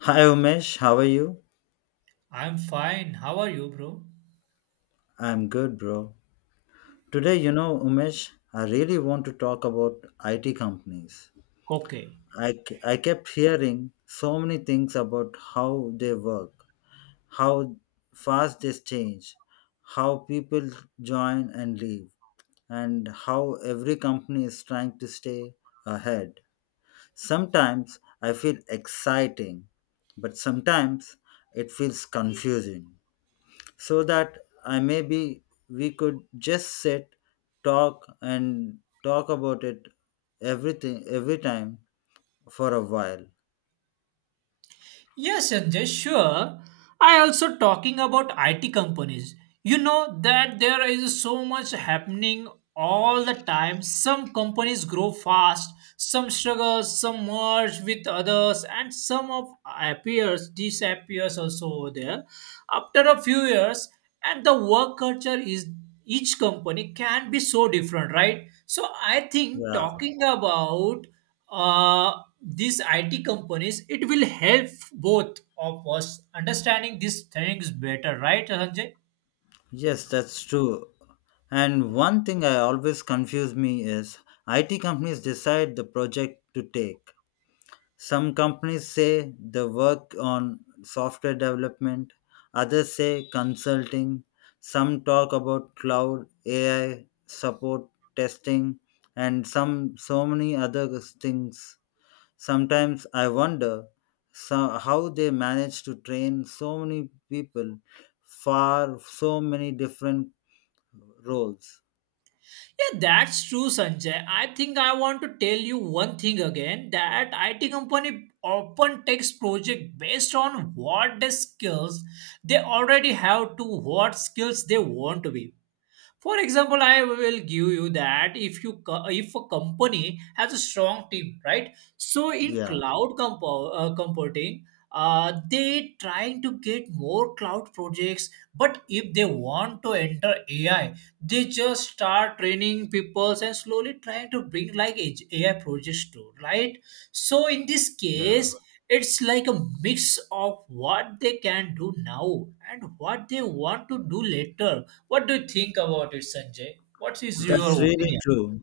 Hi Umesh, how are you? I'm fine. How are you, bro? I'm good, bro. Today, Umesh, I really want to talk about IT companies. Okay. I kept hearing so many things about how they work, how fast they change, how people join and leave, and how every company is trying to stay ahead. Sometimes I feel exciting, but sometimes it feels confusing so that I maybe we could just sit, talk, and talk about it everything every time for a while. Yes, Sanjay, sure. I also talking about IT companies. You know that there is so much happening all the time. Some companies grow fast, some struggle, some merge with others, and some of appears disappears also over there. After a few years, and the work culture is each company can be so different, right? So I think Yeah, talking about uh, these IT companies, it will help both of us understanding these things better, right, Sanjay? yes, that's true. And one thing I always confuse me is IT companies decide the project to take, some companies say they work on software development, others say consulting, some talk about cloud, AI, support, testing, and some so many other things. Sometimes I wonder so, how they manage to train so many people for so many different roles. Yeah, that's true, Sanjay. I think I want to tell you one thing again that IT company often takes project based on what the skills they already have to what skills they want to be. For example, I will give you that if you co- if a company has a strong team, right? So in Yeah, computing, they trying to get more cloud projects. But if they want to enter AI, they just start training people and slowly trying to bring AI projects to right. So in this yeah. case, it's like a mix of what they can do now and what they want to do later. What do you think about it, Sanjay? What is your That's really opinion? true.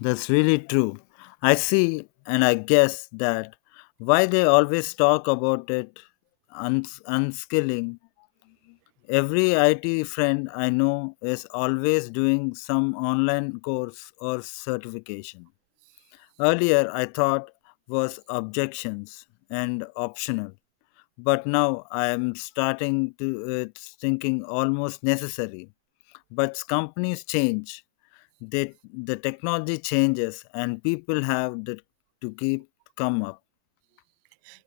That's really true. I see, and I guess that why they always talk about it unskilling. Every IT friend I know is always doing some online course or certification. Earlier, I thought was objections and optional, but now I am starting to it's thinking almost necessary. But companies change, that the technology changes and people have to keep come up.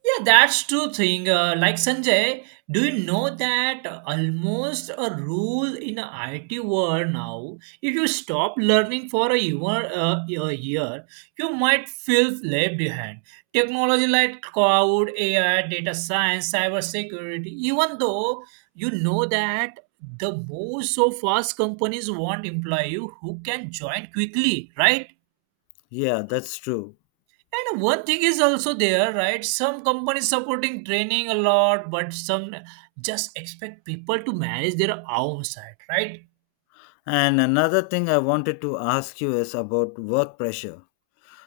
Yeah, that's true thing. Like Sanjay, do you know that almost a rule in a IT world now? If you stop learning for a year, a year, you might feel left behind. Technology like cloud, AI, data science, cybersecurity. Even though you know that the most so fast companies want employee who can join quickly, right? Yeah, that's true. And one thing is also there, right? Some companies supporting training a lot, but some just expect people to manage their own side, right? And another thing I wanted to ask you is about work pressure.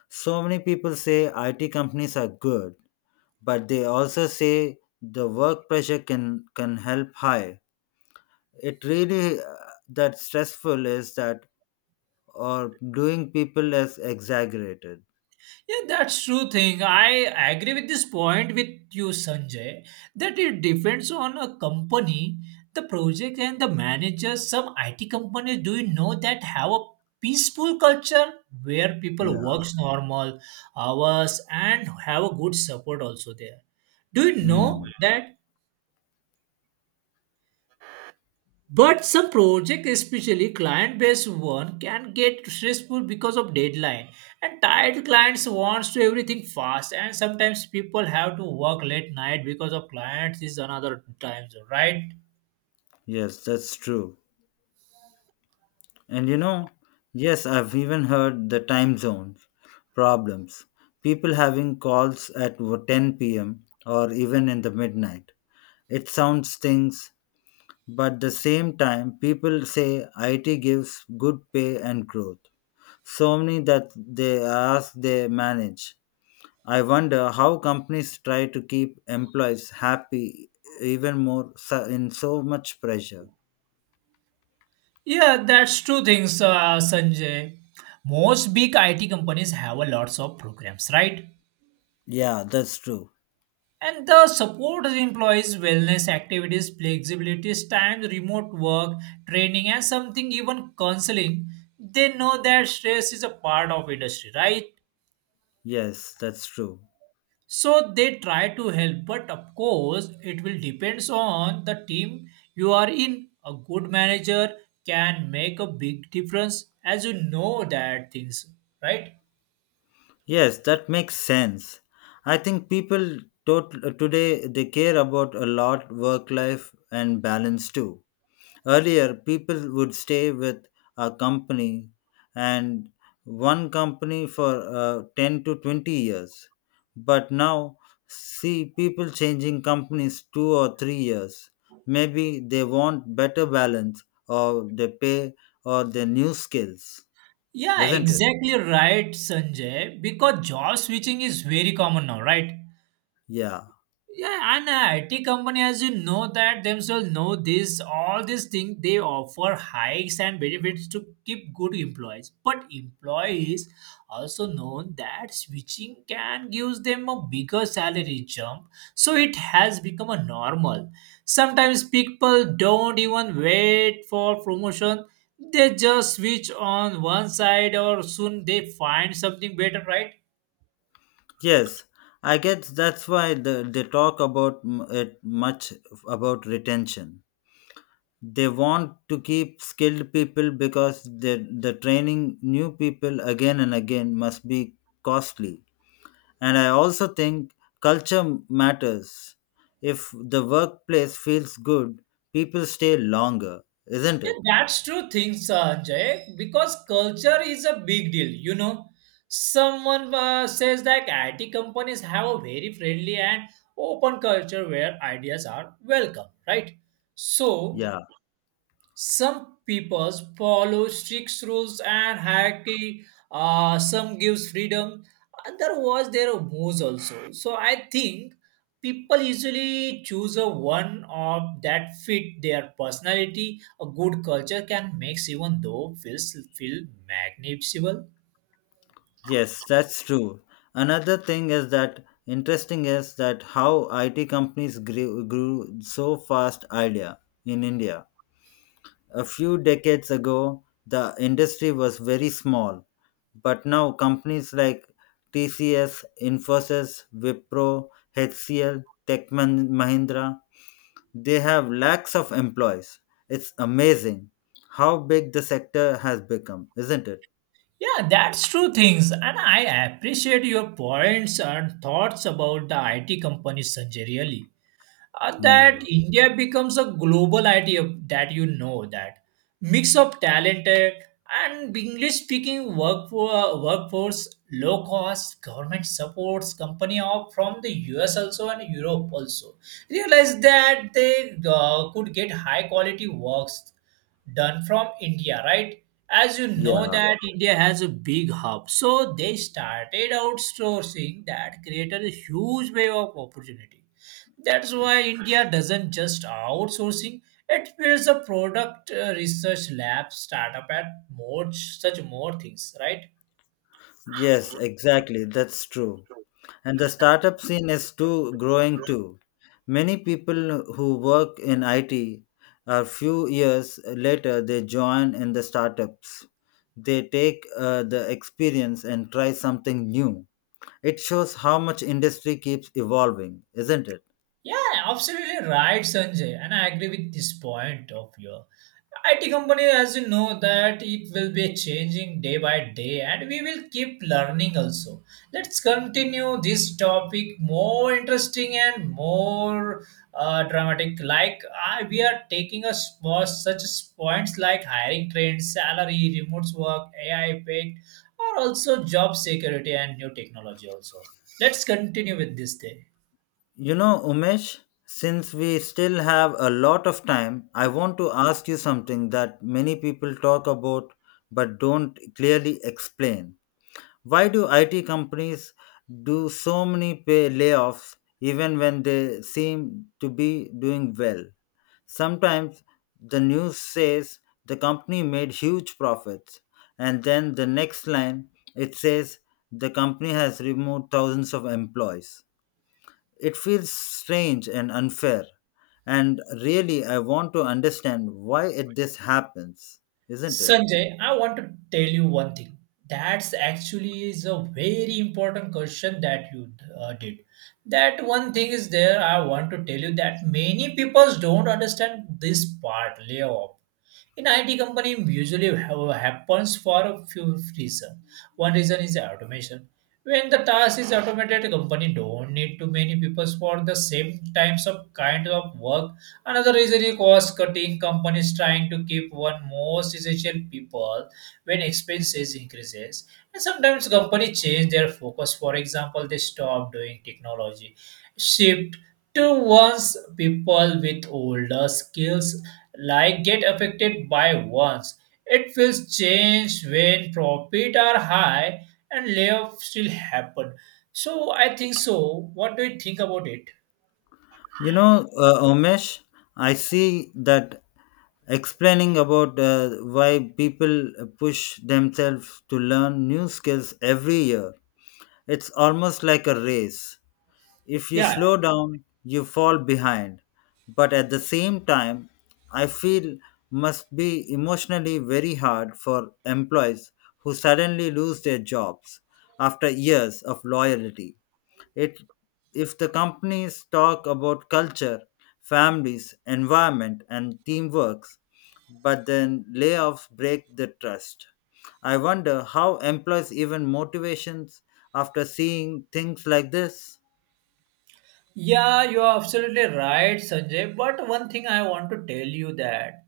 So many people say IT companies are good, but they also say the work pressure can help high. It really that stressful is that or doing people is exaggerated. Yeah, that's true thing. I agree with this point with you, Sanjay, that it depends on a company, the project and the manager. Some IT companies do you know that have a peaceful culture where people Yeah. works normal hours and have a good support also there. Do you know Hmm. that but some project, especially client-based one, can get stressful because of deadline. And tired clients wants to everything fast. And sometimes people have to work late night because of clients is another time zone, right? Yes, that's true. And yes, I've even heard the time zone problems. People having calls at 10 p.m. or even in the midnight. It sounds stings, but the same time, people say IT gives good pay and growth. So many that they ask they manage. I wonder how companies try to keep employees happy even more in so much pressure. Yeah, that's true things, Sanjay. Most big IT companies have a lots of programs, right? Yeah, that's true. And the support employees' wellness activities, flexibility, times, remote work, training, and something even counseling. They know that stress is a part of industry, right? Yes, that's true. So they try to help, but of course, it will depends on the team you are in. A good manager can make a big difference, as you know that things, right? Yes, that makes sense. I think people today they care about a lot work life and balance too. Earlier, people would stay with a company and one company for 10 to 20 years. But now, see people changing companies 2 or 3 years. Maybe they want better balance or they pay or their new skills, Yeah, isn't it? exactly right, Sanjay. Because job switching is very common now, right? Yeah. Yeah, and IT company, as you know that themselves know this, all these things they offer hikes and benefits to keep good employees. But employees also know that switching can give them a bigger salary jump, so it has become a normal. Sometimes people don't even wait for promotion; they just switch on one side, or soon they find something better, right? Yes, I guess that's why they talk about it much about retention. They want to keep skilled people because the training new people again and again must be costly. And I also think culture matters. If the workplace feels good, people stay longer, isn't Yeah, it? that's true things, Sanjay, because culture is a big deal, you know. Someone says that IT companies have a very friendly and open culture where ideas are welcome, right? So, Yeah. some peoples follow strict rules and hierarchy, some gives freedom other was their moves also. So I think people usually choose a one of that fit their personality. A good culture can make even though feels feel magnificent. Yes, that's true. Another thing is that interesting is that how IT companies grew so fast idea in India. A few decades ago, the industry was very small, but now companies like TCS, Infosys, Wipro, HCL, Tech Mahindra, they have lakhs of employees. It's amazing how big the sector has become, isn't it? Yeah, that's true things, and I appreciate your points and thoughts about the IT company, Sanjay. Really, Hmm. that India becomes a global idea that you know that mix of talented and English speaking workforce, low cost government supports company of from the US also and Europe also realize that they could get high quality works done from India, right? As you know Yeah. that India has a big hub, so they started outsourcing that created a huge wave of opportunity. That's why India doesn't just outsourcing; it builds a product research lab, startup, and more such more things, right? Yes, exactly. That's true. And the startup scene is too growing too. Many people who work in IT a few years later they join in the startups. They take the experience and try something new. It shows how much industry keeps evolving, isn't it? Yeah, absolutely right, Sanjay. And I agree with this point of your IT company, as you know, that it will be changing day by day, and we will keep learning also. Let's continue this topic more interesting and more dramatic. Like we are taking us for such as points like hiring trends, salary, remote work, AI impact, or also job security and new technology. Also, let's continue with this day. Umesh, since we still have a lot of time, I want to ask you something that many people talk about but don't clearly explain. Why do IT companies do so many pay layoffs even when they seem to be doing well? Sometimes the news says the company made huge profits, and then the next line it says the company has removed thousands of employees. It feels strange and unfair, and really, I want to understand why this happens, isn't it? Sanjay, I want to tell you one thing. That's actually is a very important question that you did. That one thing is there. I want to tell you that many people don't understand this part layoff. In IT company, usually happens for a few reasons. One reason is automation. When the task is automated, the company don't need too many people for the same types of kind of work. Another reason is cost cutting. Companies trying to keep one most essential people when expenses increases. And sometimes company change their focus. For example, they stop doing technology, shift to ones people with older skills like get affected by once. It feels change when profit are high and layoff still happen. So I think so. What do you think about it? Umesh, I see that explaining about why people push themselves to learn new skills every year. It's almost like a race. If you Yeah. slow down, you fall behind. But at the same time, I feel must be emotionally very hard for employees who suddenly lose their jobs after years of loyalty. It if the companies talk about culture, families, environment and teamwork, but then layoffs break the trust. I wonder how employees even motivations after seeing things like this. Yeah, you are absolutely right, Sanjay. But one thing I want to tell you that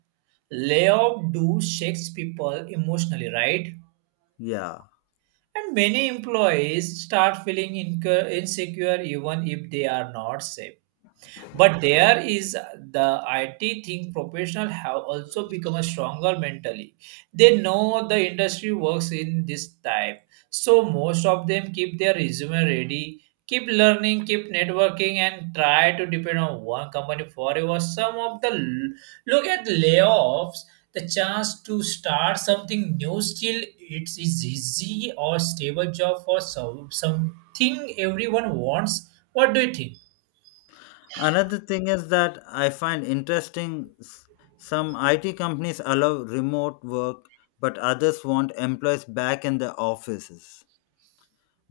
layoff do shakes people emotionally, right? Yeah. And many employees start feeling insecure even if they are not safe. But there is the IT thing professional have also become a stronger mentally. They know the industry works in this type. So most of them keep their resume ready, keep learning, keep networking and try to depend on one company forever. Some of the look at layoffs, the chance to start something new still it's easy or stable job for some, something everyone wants. What do you think? Another thing is that I find interesting some IT companies allow remote work, but others want employees back in the offices.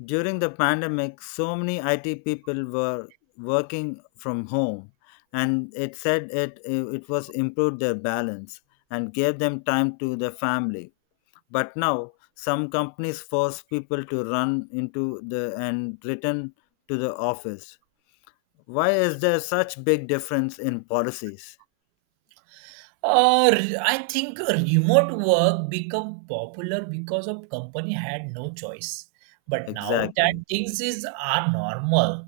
During the pandemic, so many IT people were working from home, and it said it was improved their balance and gave them time to their family. But now, some companies force people to run into the and return to the office. Why is there such big difference in policies? I think remote work become popular because of company had no choice. But now that Exactly. things is are normal.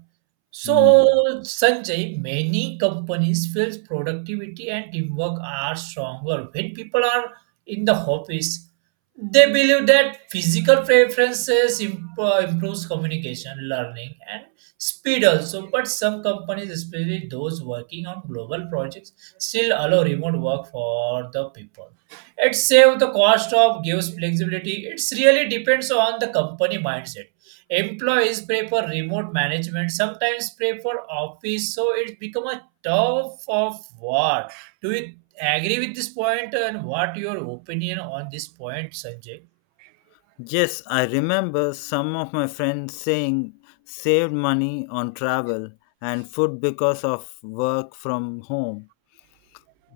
So Hmm. Sanjay, many companies feels productivity and teamwork are stronger when people are in the office. They believe that physical preferences improves communication, learning, and speed also. But some companies, especially those working on global projects, still allow remote work for the people. It saves the cost of gives flexibility. It really depends on the company mindset. Employees prefer remote management, sometimes prefer office, so it's become a tough of war. Do you agree with this point and what your opinion on this point, Sanjay? Yes, I remember some of my friends saying saved money on travel and food because of work from home.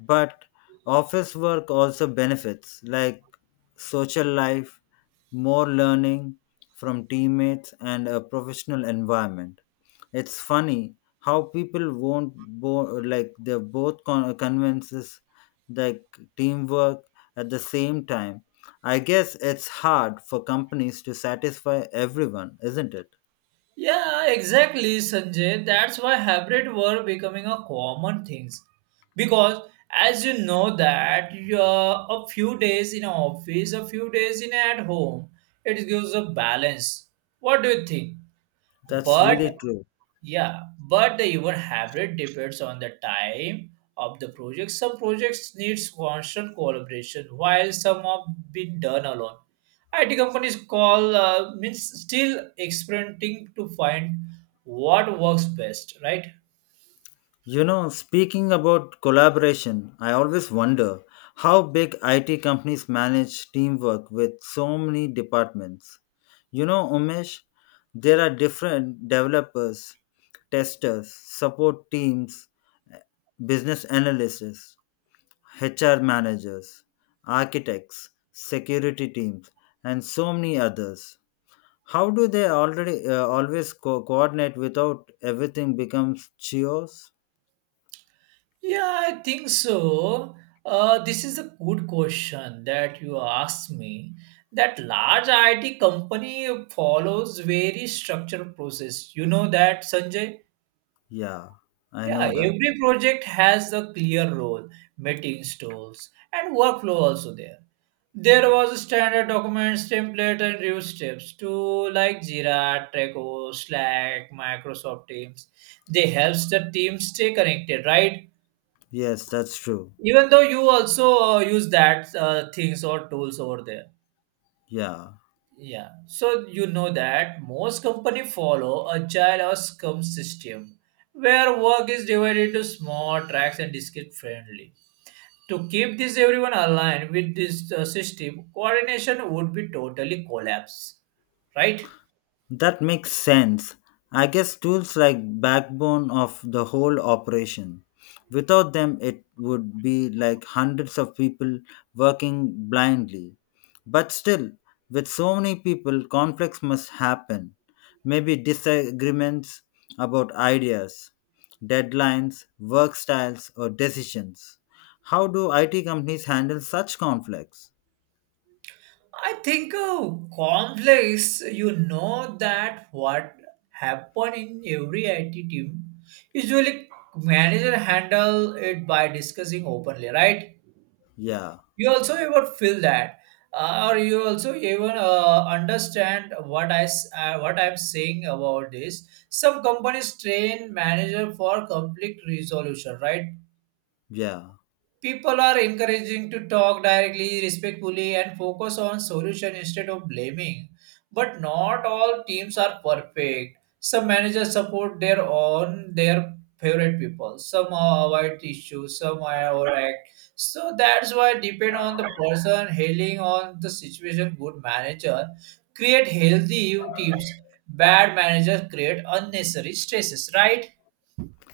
But office work also benefits like social life, more learning from teammates, and a professional environment. It's funny how people won't like they both convinces like teamwork at the same time. I guess it's hard for companies to satisfy everyone, isn't it? Yeah, exactly, Sanjay. That's why hybrid work becoming a common things. Because as you know that a few days in office, a few days in at home, it gives a balance. What do you think? That's But really true. yeah, but the even hybrid depends on the time of the project. Some projects needs constant collaboration, while some have been done alone. IT companies call means still experimenting to find what works best, right? Speaking about collaboration, I always wonder how big IT companies manage teamwork with so many departments. Umesh, there are different developers, testers, support teams, business analysts, HR managers, architects, security teams, and so many others. How do they already always coordinate without everything becomes chaos? Yeah, I think so. This is a good question that you asked me. That large IT company follows very structured process. You know that, Sanjay? Yeah, I Yeah, know that. every project has a clear role, meeting tools, and workflow also there. There was a standard documents, template, and review steps to like Jira, Trello, Slack, Microsoft Teams. They helps the team stay connected, right? Yes, that's true. Even though you also use that things or tools over there. Yeah, Yeah, so you know that most company follow agile or Scrum system, where work is divided into small tracks and discrete friendly, to keep this everyone aligned with this system coordination would be totally collapse, right? that makes sense. I guess tools like backbone of the whole operation. Without them, it would be like hundreds of people working blindly. But still, with so many people, conflicts must happen. Maybe disagreements about ideas, deadlines, work styles, or decisions. How do IT companies handle such conflicts? I think complex, you know that what happen in every IT team usually manager handle it by discussing openly, right? Yeah. You also ever feel that or you also even understand what I'm saying about this. Some companies train manager for conflict resolution, right? Yeah. People are encouraging to talk directly, respectfully, and focus on solution instead of blaming. But not all teams are perfect. Some managers support their own their favorite people. Some avoid issues. Some are overact. So that's why depend on the person hailing on the situation. Good manager create healthy teams. Bad managers create unnecessary stresses. Right?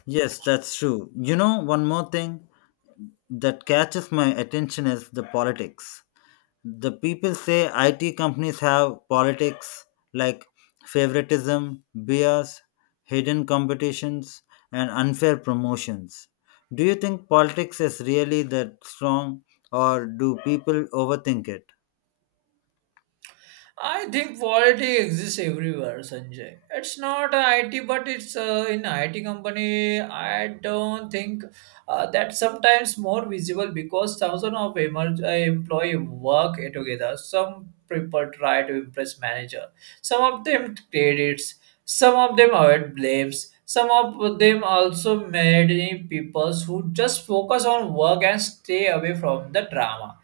Yes, that's true. One more thing that catches my attention is the politics. The people say IT companies have politics like favoritism, bias, hidden competitions, and unfair promotions. Do you think politics is really that strong, or do people overthink it? I think poverty exists everywhere, Sanjay. It's not IT, but it's in IT company. I don't think that sometimes more visible because thousands of employee work together. Some people try to impress manager. Some of them credits. Some of them avoid blames. Some of them also made people who just focus on work and stay away from the drama.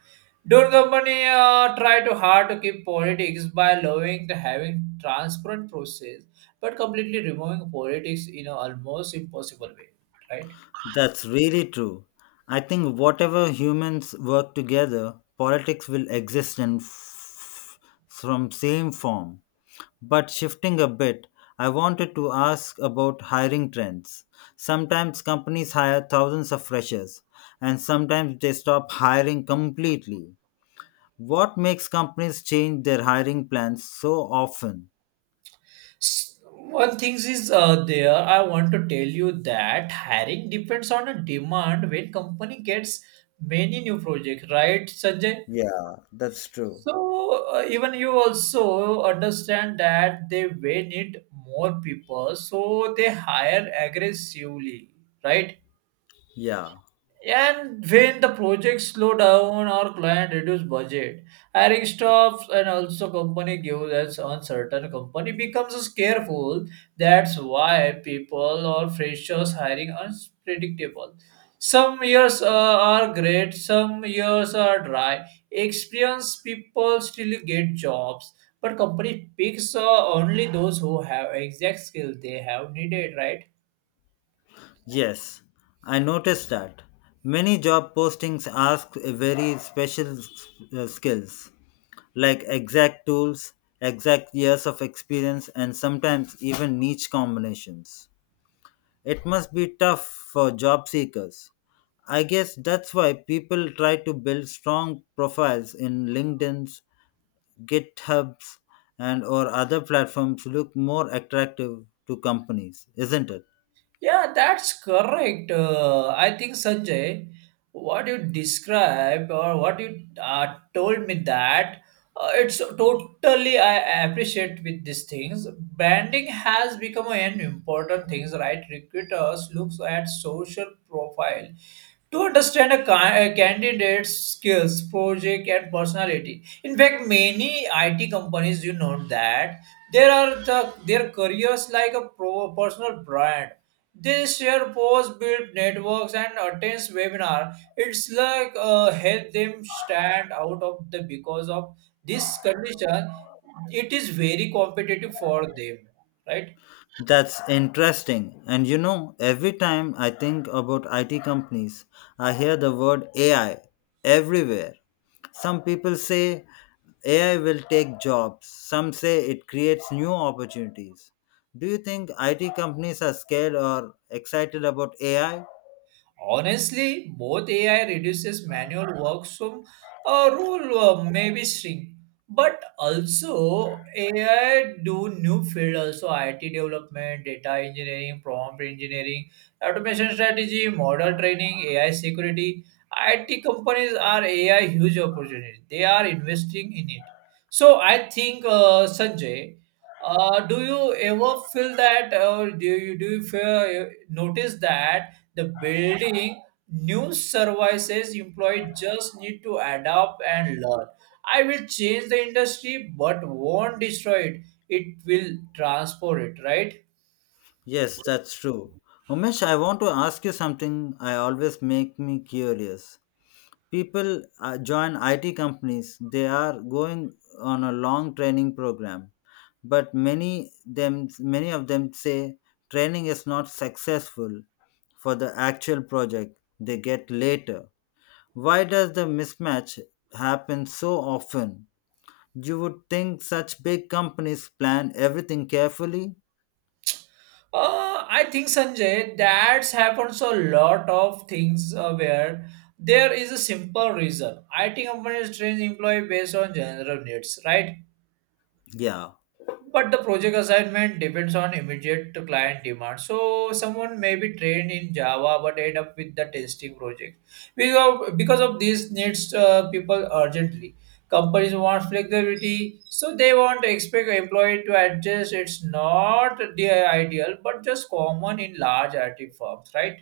Don't company try too hard to keep politics by allowing to having transparent process, but completely removing politics in a almost impossible way, right? That's really true. I think whatever humans work together, politics will exist in from same form. But shifting a bit, I wanted to ask about hiring trends. Sometimes companies hire thousands of freshers, and sometimes they stop hiring completely. What makes companies change their hiring plans so often? S- One thing is there, I want to tell you that hiring depends on a demand when company gets many new projects, right, Sanjay? Yeah, that's true. So even you also understand that they may need more people, so they hire aggressively, right? Yeah. And when the projects slow down or client reduce budget, hiring stops and also company gives us uncertain company becomes careful. That's why people or freshers hiring unpredictable. Some years are great, some years are dry. Experienced people still get jobs, but company picks only those who have exact skill they have needed, right? Yes, I noticed that. Many job postings ask a very special skills like exact tools, exact years of experience, and sometimes even niche combinations. It must be tough for job seekers. I guess that's why people try to build strong profiles in LinkedIn's, GitHub's, and or other platforms look more attractive to companies, isn't it? Yeah, that's correct. I think Sanjay, what you described or what you told me that it's totally I appreciate with these things. Branding has become an important things, right? Recruiters looks at social profile to understand a, a candidate's skills, project, and personality. In fact, many IT companies, you know that there are the, their careers like a pro, personal brand. They share posts, build networks, and attends webinar. It's like help them stand out of the because of this condition. It is very competitive for them, right? That's interesting. And every time I think about IT companies, I hear the word AI everywhere. Some people say AI will take jobs, some say it creates new opportunities. Do you think IT companies are scared or excited about AI? Honestly, both AI reduces manual work, so a role may be shrink. But also, AI do new field also IT development, data engineering, prompt engineering, automation strategy, model training, AI security. IT companies are AI huge opportunity. They are investing in it. So I think Sanjay, do you ever feel that, or do you feel, notice that? The building new services employed just need to adapt and learn. I will change the industry, but won't destroy it. It will transform it, right? Yes, that's true. Umesh, I want to ask you something I always make me curious. People join IT companies, they are going on a long training program but many of them say training is not successful for the actual project they get later. Why does the mismatch happen so often? You would think such big companies plan everything carefully. I think Sanjay that's happens a lot of things where there is a simple reason. It companies train employee based on general needs, right? Yeah, But the project assignment depends on immediate to client demand. So someone may be trained in Java but end up with the testing project. Because of this needs people urgently. Companies want flexibility, so they want to expect employee to adjust. It's not the ideal, but just common in large IT firms, right?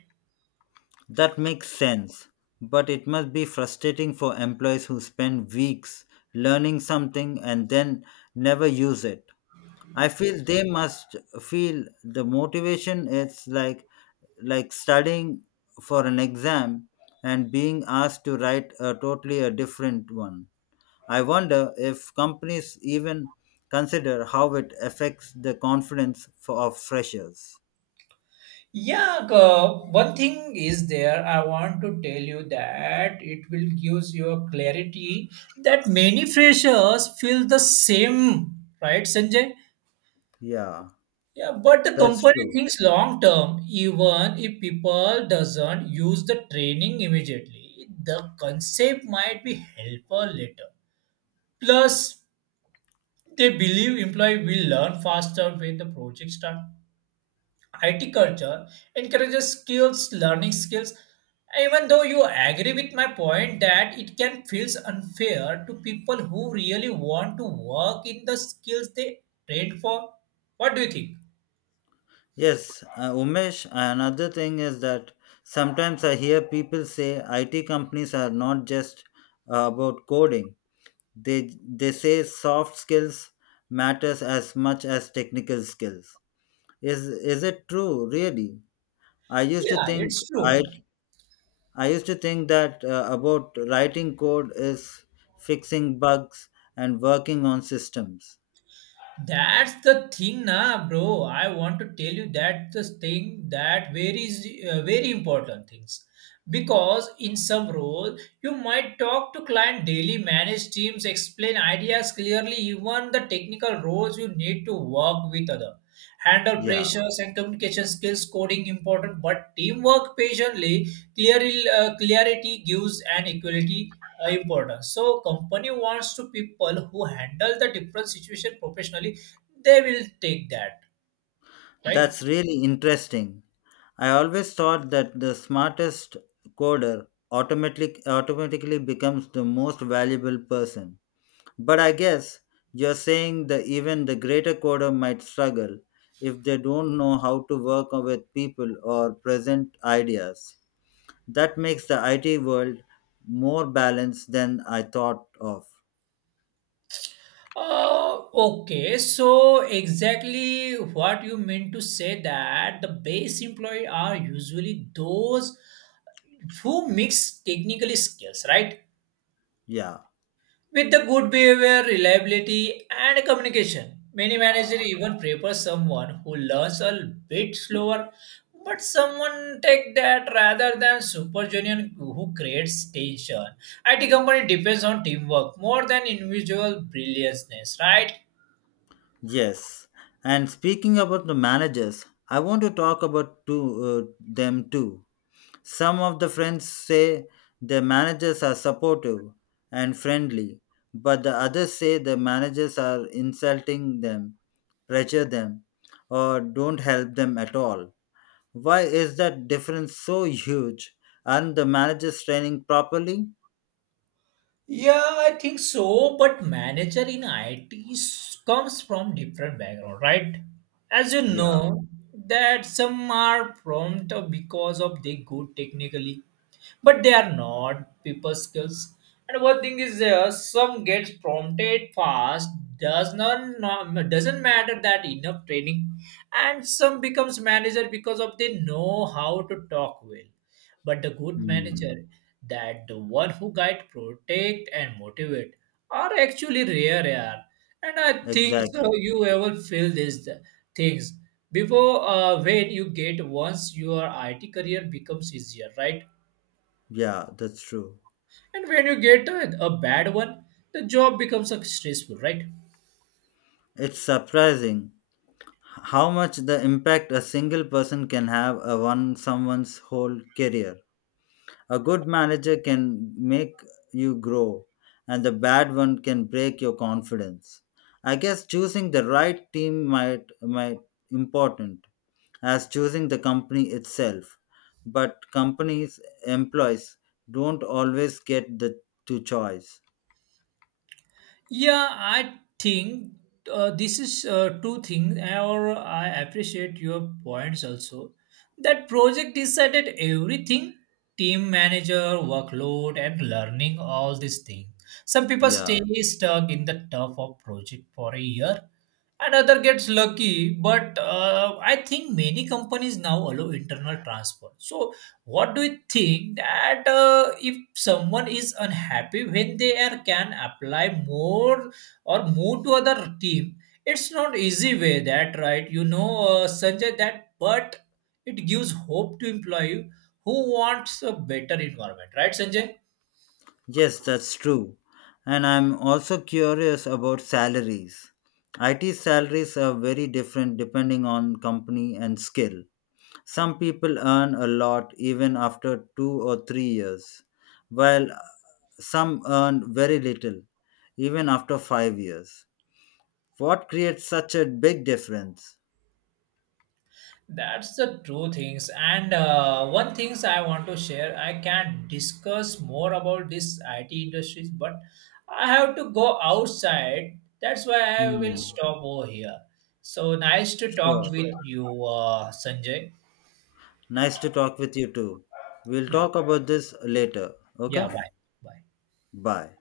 that makes sense. But it must be frustrating for employees who spend weeks learning something and then never use it. I feel they must feel the motivation is like studying for an exam and being asked to write a totally a different one. I wonder if companies even consider how it affects the confidence of freshers. Yeah, one thing is there. I want to tell you that it will gives you clarity that many freshers feel the same, right, Sanjay? Yeah, Yeah, but the that's company true. thinks long term. Even if people doesn't use the training immediately, the concept might be helpful later. Plus, they believe employee will learn faster when the project start. IT culture encourages skills, learning skills. Even though you agree with my point that it can feels unfair to people who really want to work in the skills they trained for. What do you think? Yes, Umesh, another thing is that sometimes I hear people say IT companies are not just about coding. They say soft skills matters as much as technical skills. Is is it true, really? I used to Yeah, think it's true. That about writing code is fixing bugs and working on systems. That's the thing, na, bro. I want to tell you that the thing that very important things because in some roles you might talk to client daily, manage teams, explain ideas clearly, even the technical roles you need to work with other, handle Yeah, pressures and communication skills, coding important, but teamwork patiently, clearly clarity gives an equality important. So company wants to people who handle the different situation professionally. They will take that, right? that's really interesting. I always thought that the smartest coder automatically becomes the most valuable person. But I guess you're saying that even the greater coder might struggle if they don't know how to work with people or present ideas. That makes the IT world more balanced than I thought of. Okay. So exactly what you meant to say that the base employee are usually those who mix technical skills, right? Yeah. With the good behavior, reliability, and communication, many managers even prefer someone who learns a bit slower, but someone take that rather than super junior who creates tension. IT company depends on teamwork more than individual brilliance, right? Yes. And speaking about the managers, I want to talk about two, them too. Some of the friends say their managers are supportive and friendly, but the others say the managers are insulting them, pressure them, or don't help them at all. Why is that difference so huge? Aren't the managers training properly? Yeah, I think so. But manager in IT comes from different background, right? As you Yeah. know, that some are prompt because of they good technically, but they are not people skills. And one thing is there, some gets prompted fast, does not doesn't matter that enough training, and some becomes manager because of they know how to talk well, but the good Hmm. manager, that the one who guide protect and motivate are actually rare, yeah. And I think so Exactly. you ever feel these things before when you get once your IT career becomes easier, right? Yeah, that's true. And when you get a bad one, the job becomes stressful, right? It's surprising how much the impact a single person can have on someone's whole career. A good manager can make you grow, and the bad one can break your confidence. I guess choosing the right team might important as choosing the company itself. But companies employees don't always get the to choice. Yeah, I think this is two things, or I appreciate your points also. That project decided everything, team manager, workload, and learning all these things. Some people Yeah. stay stuck in the tough of project for a year, another gets lucky. But I think many companies now allow internal transfer. So what do you think that if someone is unhappy when they are can apply more or move to other team, it's not easy way that, right? You know Sanjay that but it gives hope to employee who wants a better environment, right Sanjay? Yes, that's true. And I'm also curious about salaries. IT salaries are very different depending on company and skill. Some people earn a lot even after 2 or 3 years, while some earn very little even after 5 years. What creates such a big difference? That's the true things. And one things I want to share, I can discuss more about this IT industries, but I have to go outside. That's why I will Hmm. stop over here. So nice to talk. Sure. Sure. With you, Sanjay. Nice to talk with you too. We'll Yeah. talk about this later. Okay? Yeah, bye. Bye. Bye.